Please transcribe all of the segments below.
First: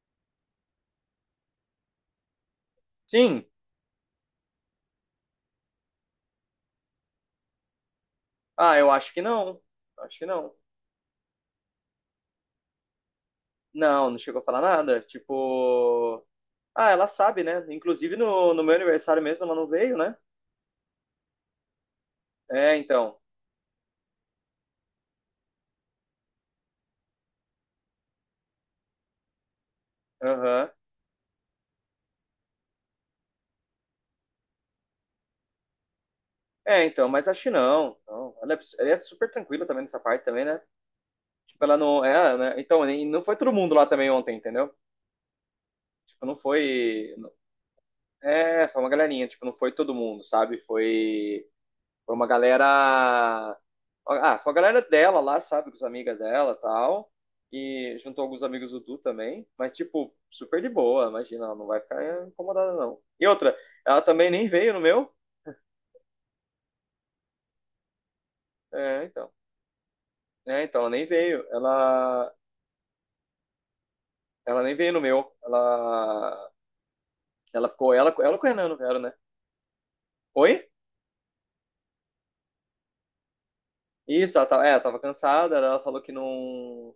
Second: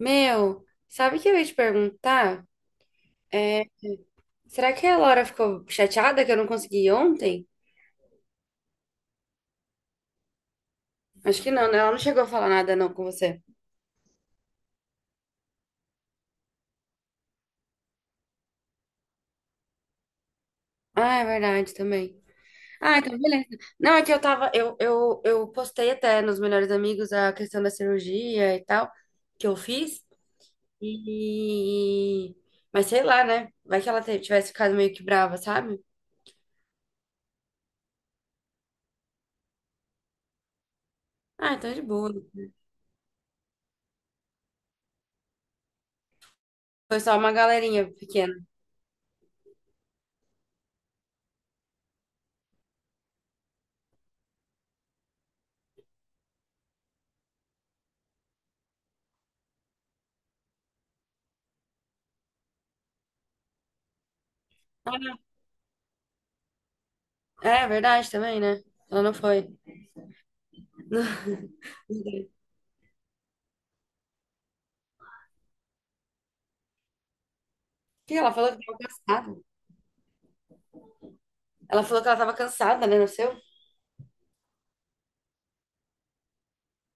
Meu, sabe o que eu ia te perguntar? Sim? É, será que a Laura ficou chateada que eu não consegui ir ontem? Ah, eu acho que não. Acho que não. Acho que não, né? Ela não chegou a falar nada não com você. Não, não chegou a falar nada. Tipo. Ah, ela sabe, né? Inclusive no meu aniversário mesmo ela não veio, né? Ah, é verdade também. É, Ah, então então. beleza. Não, é que eu tava, eu postei até nos melhores amigos a questão da cirurgia e tal, que eu fiz. Aham. E... Mas sei lá, né? Vai que ela tivesse ficado meio que brava, sabe? É, então, mas acho que não. Não. Ela é super tranquila também nessa parte também, né? Ah, Tipo, então é ela de não. boa. É, né? Então, e não foi todo mundo lá também ontem, entendeu? Tipo, não Foi foi. só uma galerinha pequena. É, foi uma galerinha, tipo, não foi todo mundo, sabe? Foi. Foi uma galera. Ah, foi a galera dela lá, sabe? Com as amigas dela e tal. E juntou alguns amigos do Du também. Mas, tipo, super de boa, imagina, ela não vai ficar incomodada, não. E outra, ela também nem veio no meu. Ah, é verdade também, né? Ela É, não então. foi. É, então, ela nem veio. Ela. Ela nem veio no meu. Ela. Ela ficou. Ela, Que ela ela com o falou que Renan, não estava vieram, né? cansada. Oi? Ela falou que ela estava cansada, né? No seu. Isso, ela tava, é, ela tava cansada, ela falou que não,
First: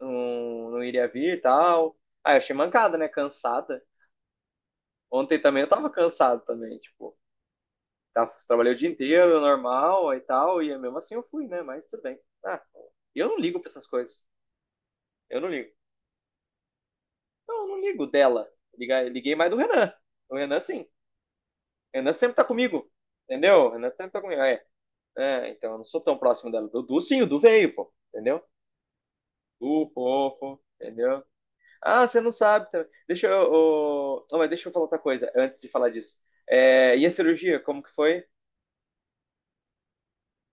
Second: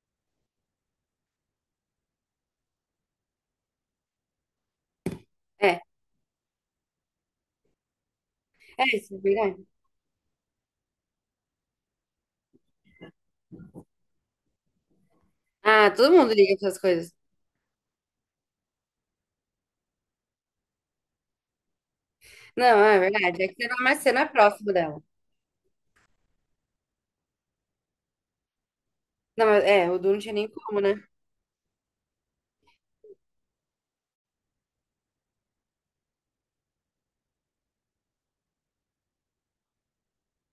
não iria vir e tal. Ah, eu achei mancada, né? Cansada. Ontem também eu É, tava cansado também, tipo, trabalhei o dia é isso, é inteiro, verdade. normal e tal, e mesmo assim eu fui, né? Mas tudo bem. Ah, eu não ligo pra essas coisas. Eu não ligo. Ah, todo mundo liga para essas coisas. Não, eu não ligo dela. Liguei mais do Renan. O Renan, sim. O Renan sempre tá Não, comigo. é verdade. É que Entendeu? você O não, Renan mas sempre você tá não é comigo. É, próximo dela. é, então eu não sou tão próximo dela. Do Du, sim, o Du veio, pô. Entendeu? Não, mas, é, Du, o Du não tinha nem fofo. como, né? Entendeu? Ah, você não sabe. Tá? Deixa eu. Ô, não, mas deixa eu falar outra coisa antes de falar disso. É, e a cirurgia, como que foi?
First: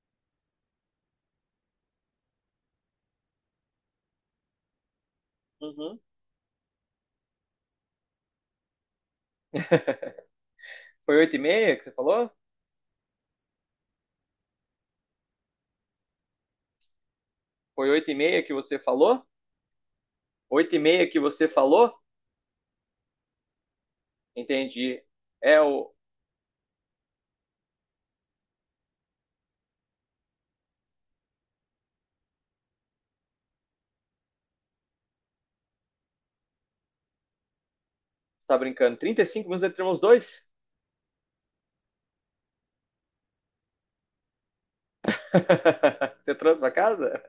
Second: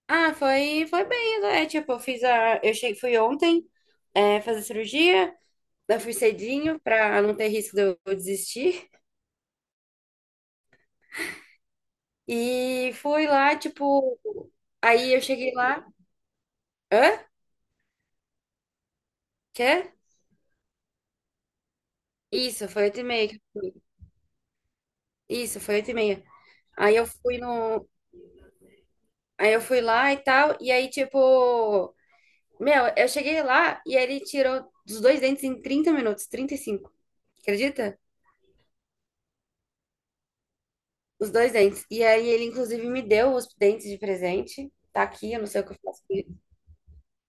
Ah, foi, foi bem, né? É, tipo, eu fiz a. Eu cheguei, fui ontem, é, fazer cirurgia. Uhum. Eu fui cedinho pra não ter risco de eu desistir. Foi oito e meia que você falou? E fui lá, tipo. Aí eu cheguei lá. Hã? Foi 8 e meia que você falou? Quê? 8 e meia que você falou? Isso, foi 8:30. Entendi. É Isso, foi oito o. e meia. Aí eu fui no. Aí eu fui lá e tal, e aí, tipo, meu, eu cheguei lá e ele tirou os dois dentes em 30 minutos, 35. Acredita? Você tá brincando? 35 minutos entre termos dois? Os dois dentes. E aí ele, inclusive, me deu os dentes de presente. Tá aqui, eu não sei o que eu faço com Você eles. trouxe pra casa?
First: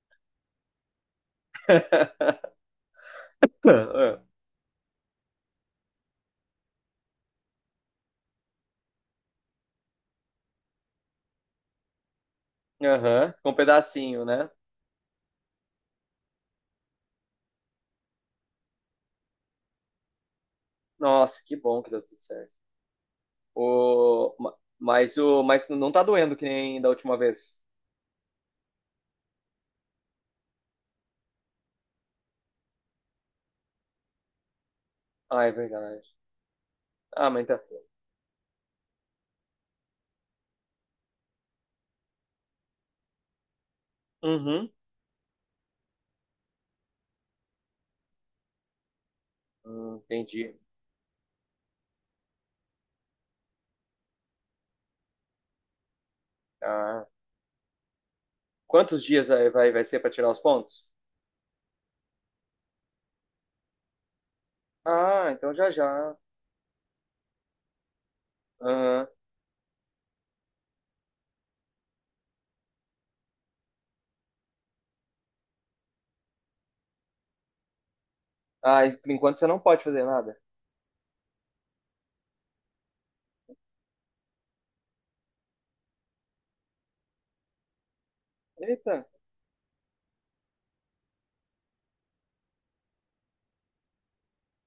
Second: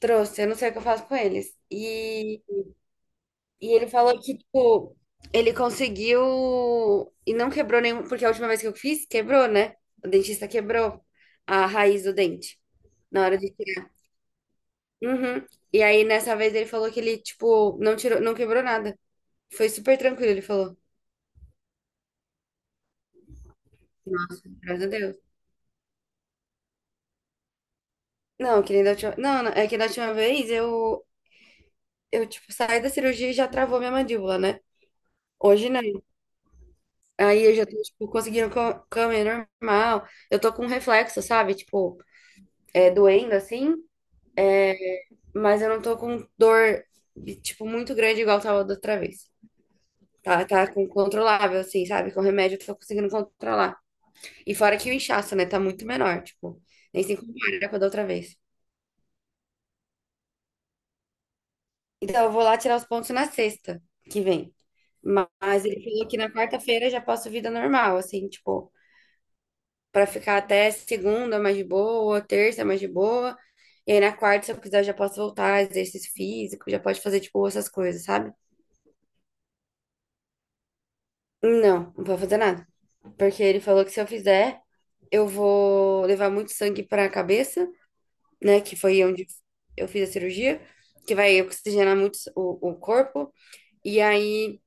Trouxe, eu não sei o que eu faço com eles. E e ele falou que, tipo, ele conseguiu e não quebrou nenhum, porque a última vez que eu fiz, quebrou, né? O dentista quebrou a raiz do dente. Na Aham. hora Com de. um pedacinho, né? Uhum. E aí, nessa vez, ele falou que ele, tipo, não tirou, não quebrou nada. Foi super tranquilo, ele falou. Nossa, que bom que deu tudo certo. O... Nossa, ma- graças a Mas, Deus. o... mas não tá doendo que nem da última vez. Não, que nem da última... Não, não, é que da última vez eu, tipo, saí da cirurgia e já travou minha mandíbula, né? Ah, é Hoje não. verdade. Ah, Aí mas eu tá. já tô, tipo, conseguindo comer normal. Eu tô com reflexo, sabe? Tipo, é doendo assim, Uhum. mas eu não tô com dor, tipo, muito grande igual tava da outra vez. Tá, Entendi. tá controlável, assim, sabe? Com remédio eu tô conseguindo controlar. E fora que o inchaço, né, tá muito menor, tipo, nem Ah. se compara com a da outra vez. Quantos dias aí vai ser pra tirar os pontos? Então eu vou lá tirar os pontos na sexta que vem. Ah, então Mas já ele falou já. que na quarta-feira já posso vida normal, assim, tipo, pra ficar até segunda mais de boa, terça mais de boa. E aí na quarta, se eu quiser, eu já posso voltar, exercício físico, já pode fazer, tipo, essas coisas, sabe? Ah, e por enquanto você não pode fazer nada. Não, não pode fazer nada. Porque ele falou que se eu fizer, eu vou levar muito sangue pra cabeça, né? Que Eita, foi onde eu fiz a cirurgia, que vai oxigenar muito o corpo. E aí,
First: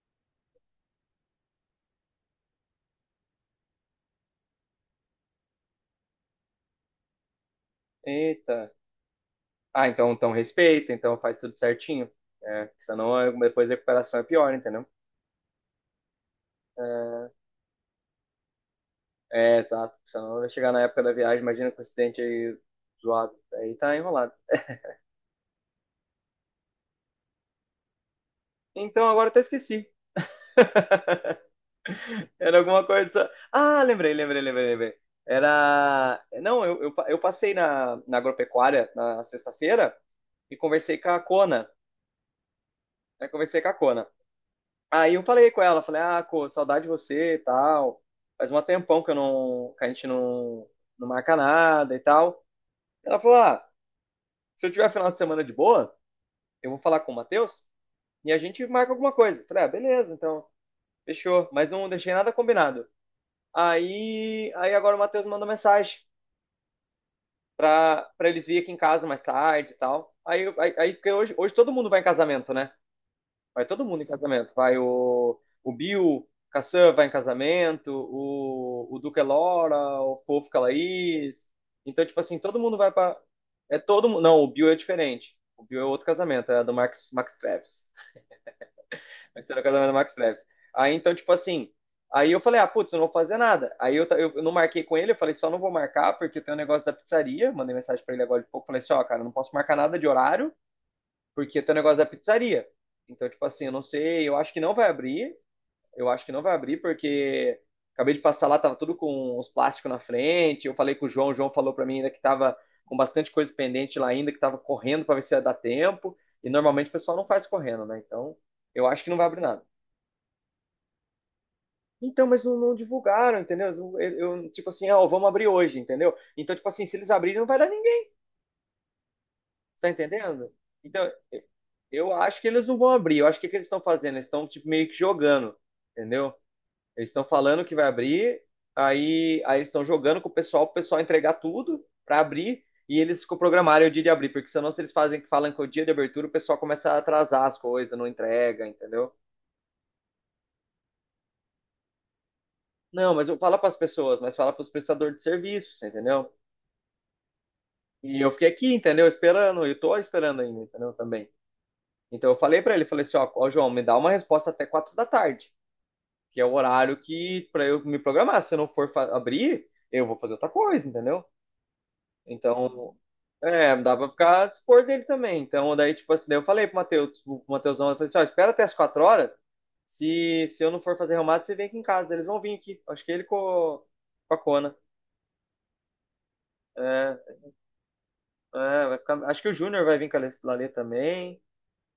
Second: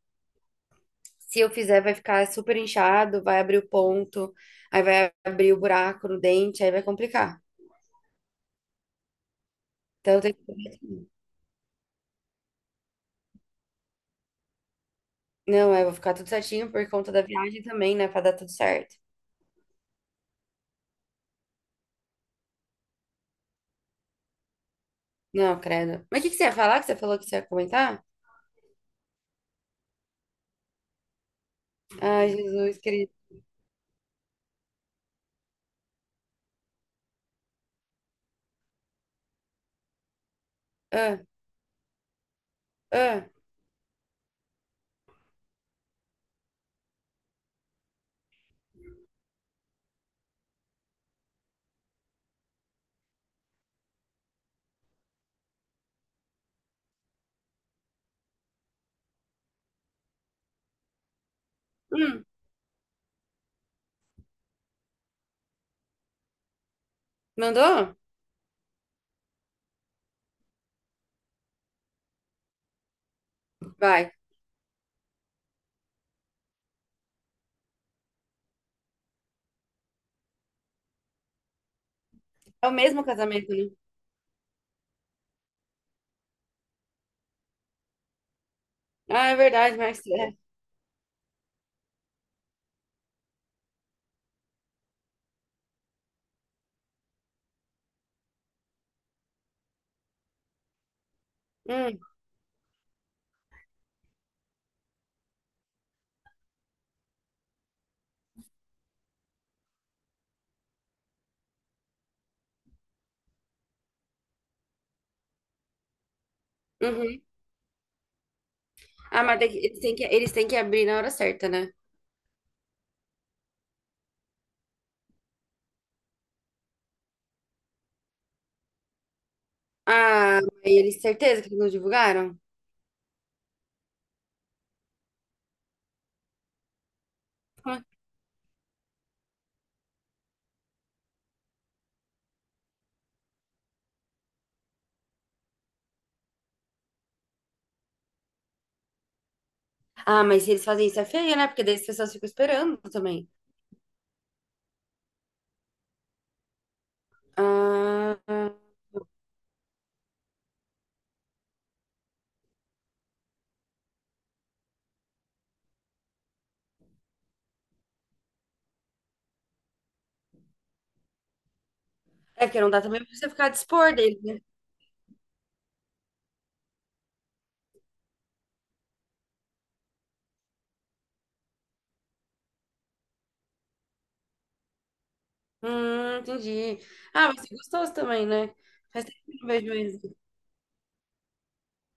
se eu fizer, vai ficar super inchado, vai abrir o ponto, aí vai abrir o buraco no dente, aí vai complicar. eita. Ah, então, Então, eu então tenho que fazer respeita, assim. então faz tudo certinho. É, porque senão depois a recuperação é pior, entendeu? Não, eu vou ficar tudo certinho por conta da viagem também, né? Pra dar tudo certo. É, exato. Porque senão vai chegar na época da viagem, imagina com o acidente aí zoado. Aí tá enrolado. Não, credo. Mas o que que você ia falar? Que você falou que você ia comentar? Então agora eu até esqueci. Ai, Era Jesus alguma querido. coisa. Ah, lembrei. Era. Não, eu passei na agropecuária na sexta-feira e conversei com a Ah, Cona. ah. Eu conversei com a Cona. Aí eu falei com ela, falei, ah, pô, saudade de você e tal. Faz um tempão que eu não, que a gente não marca nada e tal. Ela falou, ah, se eu tiver final de semana de boa, eu vou falar com o Matheus e a gente marca alguma coisa. Eu falei, ah, beleza, então, fechou. Mas não deixei Hum, nada combinado. Aí agora o Matheus mandou mensagem mandou? pra eles virem aqui em casa mais tarde e tal. Aí porque hoje todo mundo vai em casamento, né? Vai todo mundo em Vai. casamento. Vai o Bill, Cassan vai em casamento, o Duque é Laura, o Fofo Calaís. Então, tipo assim, todo É o mundo vai mesmo pra. casamento, né? É todo mundo. Não, o Bill é diferente. O Bill é outro casamento, é do Max, Max Travis. Ah, é Vai ser o verdade, casamento do mas Max é. Travis. Aí, então, tipo assim. Aí eu falei, ah, putz, eu não vou fazer nada. Aí eu, ta- eu não marquei com ele, eu falei, só não vou marcar porque eu tenho um negócio da pizzaria. Mandei mensagem pra ele agora de pouco, falei assim, ó, cara, eu não posso marcar nada de horário, porque tem o negócio Hum, da pizzaria. Então, tipo assim, eu não sei, eu acho que não vai abrir, eu acho que não vai abrir, porque acabei de passar lá, tava tudo com os plásticos na frente, eu falei com o João falou pra mim ainda que tava com bastante coisa pendente lá ainda, que tava correndo pra ver se ia dar tempo, e normalmente o pessoal uhum. não faz correndo, né? Então, eu acho que não Ah, vai mas abrir nada. eles têm que abrir na hora certa, né? Então, mas não, não divulgaram, entendeu? Eu, tipo assim, ó, vamos abrir hoje, entendeu? Então, tipo assim, se eles abrirem, não vai dar. Tá Ah, entendendo? mas eles, Então, certeza que não eu divulgaram? acho que eles não vão abrir. Eu acho que o que eles estão fazendo? Eles estão tipo, meio que jogando, entendeu? Eles estão falando que vai abrir, aí eles estão jogando com o pessoal entregar tudo para abrir, e eles programaram o dia de abrir, porque senão se eles fazem que falam que é o dia de abertura, o pessoal começa a atrasar as coisas, não entrega, entendeu? Ah, mas se eles fazem isso é feio, né? Porque daí as pessoas ficam esperando Não, mas também. eu falo para as pessoas, mas fala para os prestadores de serviços, entendeu? E eu fiquei Ah, aqui, entendeu? Esperando, eu tô esperando ainda, entendeu? Também. Então eu falei para ele, falei assim, ó, João, me dá uma resposta até quatro da tarde, que é o horário que para eu me programar. Se eu não for abrir, eu vou fazer outra coisa, entendeu? é porque não dá Então, também pra você ficar a é, dispor dá pra dele, né? ficar a dispor dele também. Então, daí, tipo assim, daí eu falei pro Matheus, pro Matheusão, eu falei assim, ó, espera até as quatro horas. Se eu não for fazer remate, você vem aqui em casa. Eles vão vir aqui. Acho que ele com a Cona. Entendi. É, Ah, mas é gostoso também, né? é, vai Faz tempo que eu acho não que o vejo Júnior vai vir com eles. a Lale Lale também.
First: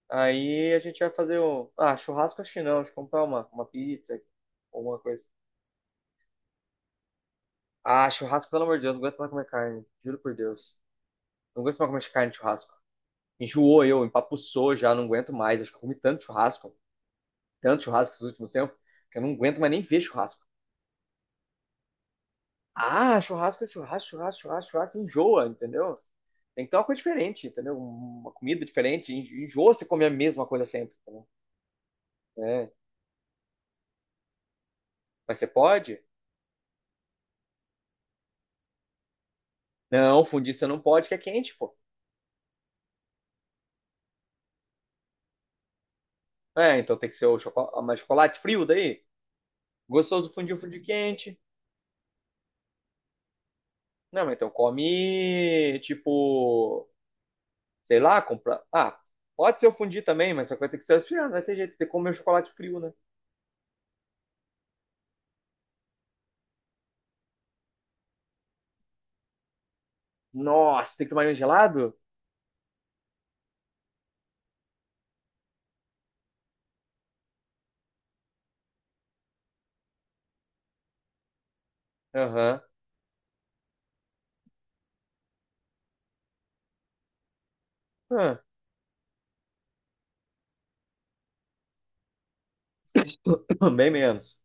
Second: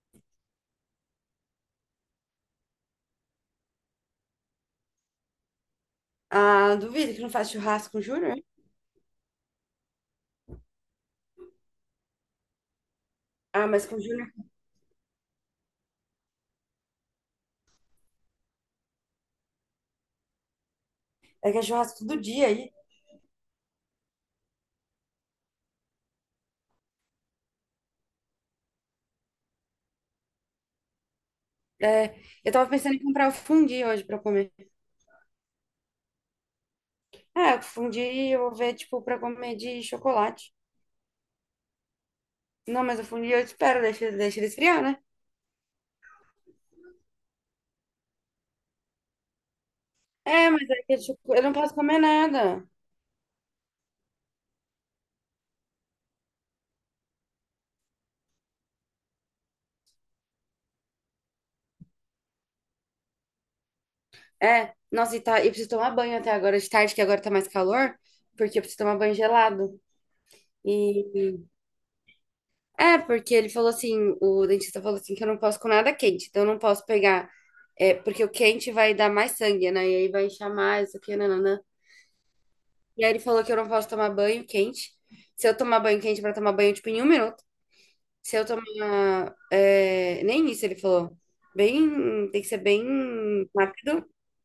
Aí a gente vai fazer o. Ah, churrasco acho que não. Acho que comprar uma pizza, alguma coisa. Ah, duvido que não faz churrasco com o Ah, Júnior, hein? churrasco, pelo amor de Deus, não aguento mais comer carne. Juro por Deus. Não aguento mais comer carne de churrasco. Ah, Enjoou mas com o eu, Júnior empapuçou já, não aguento mais. Acho que eu comi tanto churrasco esses últimos tempos, que eu não aguento mais nem ver churrasco. é que é churrasco todo dia aí. Ah, churrasco é churrasco, enjoa, entendeu? Tem que ter uma coisa diferente, entendeu? Uma comida diferente. Enjoa você comer a mesma coisa sempre, entendeu? É, eu tava É. pensando em comprar o fundi hoje pra comer. Mas você pode? É, o fundi eu vou ver, tipo, pra comer de Não, fundir chocolate. você não pode, que é quente, pô. Não, mas o fundi eu espero, deixa ele esfriar, né? É, então tem que ser mas chocolate frio daí. Gostoso É, fundir um mas é fundir que eu, tipo, quente. eu não posso comer nada. Não, mas então come, tipo, sei lá, comprar. Ah, pode ser eu fundir também, mas só que vai ter que ser resfriado, não vai ter jeito, tem que comer um chocolate frio, né? É, nossa, e, tá, e preciso tomar banho até agora de tarde, que agora tá mais calor, porque eu preciso tomar banho gelado. Nossa, tem que tomar ele E gelado? é, porque ele falou assim, o dentista falou assim que eu não posso com nada quente, então eu não posso pegar, é, porque o quente vai dar mais sangue, né? E aí vai inchar mais, isso aqui, nananã. Aham. E aí ele falou que eu não posso tomar banho quente. Se eu tomar banho quente pra tomar banho, tipo, em 1 minuto. Se Ah, eu tomar, é, nem isso ele falou. Bem. Tem que ser bem bem rápido. menos.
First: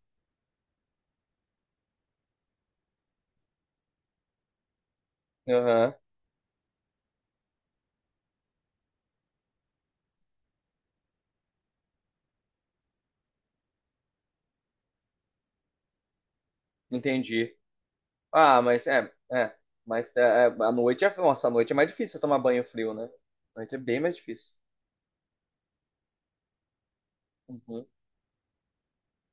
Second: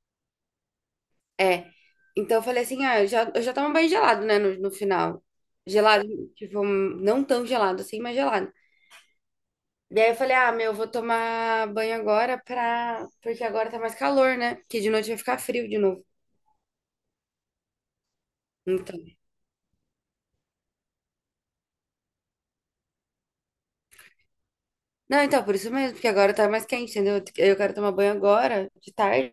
É. Então eu falei assim: ah, eu já tomo banho gelado, né? No final. Aham, Gelado, tipo, não tão gelado assim, mas gelado. E aí eu falei: ah, meu, eu vou tomar banho agora pra. Porque agora tá mais calor, né? Porque de noite vai ficar frio de novo. entendi. Ah, mas Então. é, é. Mas a noite é. Nossa, a noite é mais difícil você tomar banho frio, né? A noite é bem mais difícil. Não, então, por isso mesmo, porque agora tá mais quente, entendeu? Eu quero Uhum. tomar banho agora, de tarde,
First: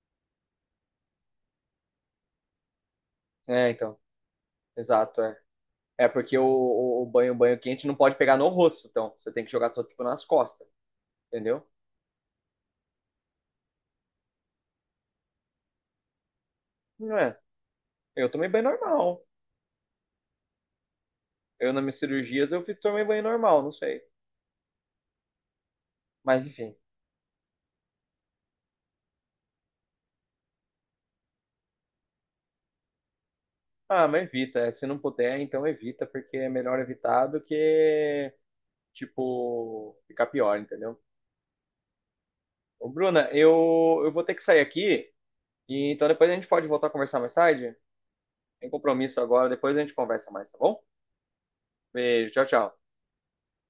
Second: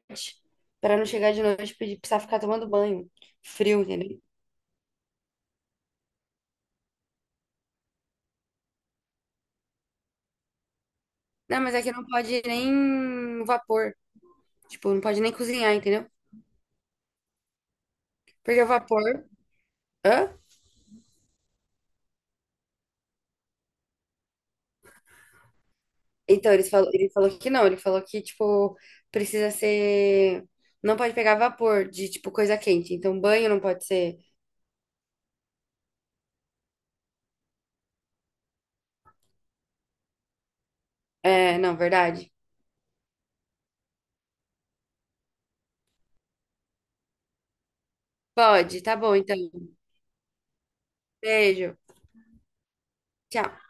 pra não chegar de noite e precisar ficar tomando banho. É, Frio, então. entendeu? Exato, é. É porque o banho, o banho quente não pode pegar no rosto, então. Você tem que jogar só, tipo, nas costas, Não, entendeu? mas aqui não pode nem vapor. Tipo, não pode nem cozinhar, entendeu? Não é. Eu tomei Porque banho o vapor. normal. Hã? Eu, nas minhas cirurgias, tomei banho normal, não sei. Mas Então, eles enfim. falou, ele falou que não. Ele falou que, tipo, precisa ser. Não pode pegar vapor de, tipo, coisa quente. Então, banho não pode Ah, ser. mas evita. É, se não puder, então evita, porque é melhor evitar do que, tipo, ficar pior, entendeu? É, não, verdade? Ô, Bruna, eu vou ter que sair aqui, e então depois a gente pode voltar a conversar mais tarde. Tem Pode, tá bom, compromisso então. agora, depois a gente conversa mais, tá bom? Beijo. Beijo, tchau. Tchau.